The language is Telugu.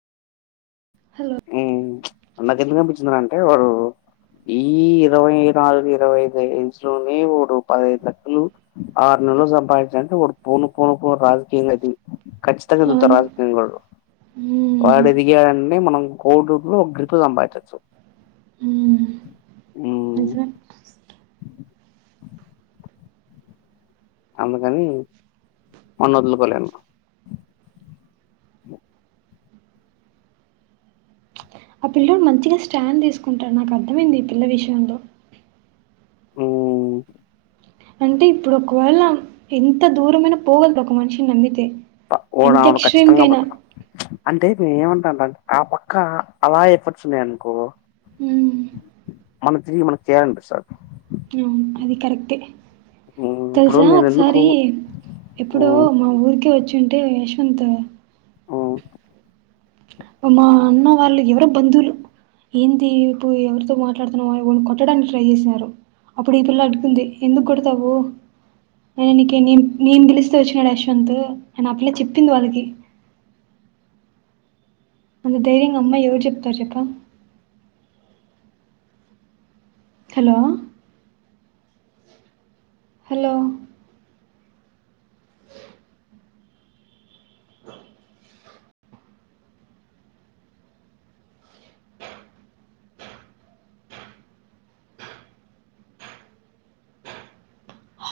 హలో ఊ నాకెందుక్ అన్పిచినాడంటే వాడు ఈ ఇరవై నాలుగు, ఇరవై ఐదు ఏజ్లో నే [unintelligible] ల [inaudible] లు ఆరు నెల్లో సంపాదించి. అయితే వాడు పోను పోను పో రాజకీయలకి ఖచ్చితంగా చూత్తారు అవును రాజకీయ వాడు హ్మ్ వాడు అవును ఎదిగాడని మనం కోడుకు గ్రికు సంపాయిచచ్చు ఉ రిసన్ అందుకని మొన్న వదులుకోలేను ఆ పిల్లోడు మంచిగా స్టాండ్ తీసుకుంటాడు నాకు అర్థమైంది ఈ పిల్ల విషయంలో మ్మ్ అంటే ఇప్పుడు ఒకవేళ ఎంత దూరమైన పోగల్త ఒక మనిషిని నమ్మితే వ వాడు, ఎంత ఆమెతొ ఖచ్చితంగా ఎక్స్ట్రీమ్కైనా పోతాడు అంటే మే ఏమన్న అలాంట్ ఆ పక్కా అలా ఎఫర్ట్స్ ఉన్నాయ్ అనుకో హ్మ్ మన తిరిగి మనక్ చేయాలన్పిస్తద్ అవును అది కరెక్టే తెలుసా నేను ఎందుకు ఒకసారీ ఎప్పుడో ఉమ్ మా ఊరికే వచ్చి అంటే యశ్వంత్ ఉమ్ మా అన్న వాళ్ళు ఎవరో బంధువులు ఏందీ ఇప్పు ఎవరితో మాట్లాడుతున్నవ్ [unintelligible] కొట్టడానికి ట్రై చేశారు అప్పుడు ఈ పిల్ల అడ్డుకుంది ఎందుకు కొడతావు నే నీకె నే నేన్ పిలిస్తే వచ్చినాడు యశ్వంత్ అని ఆ పిల్ల చెప్పింది వాళ్ళకి అంత ధైర్యంగ అమ్మాయి ఎవరు చెప్తారు చెప్పు హలో హలో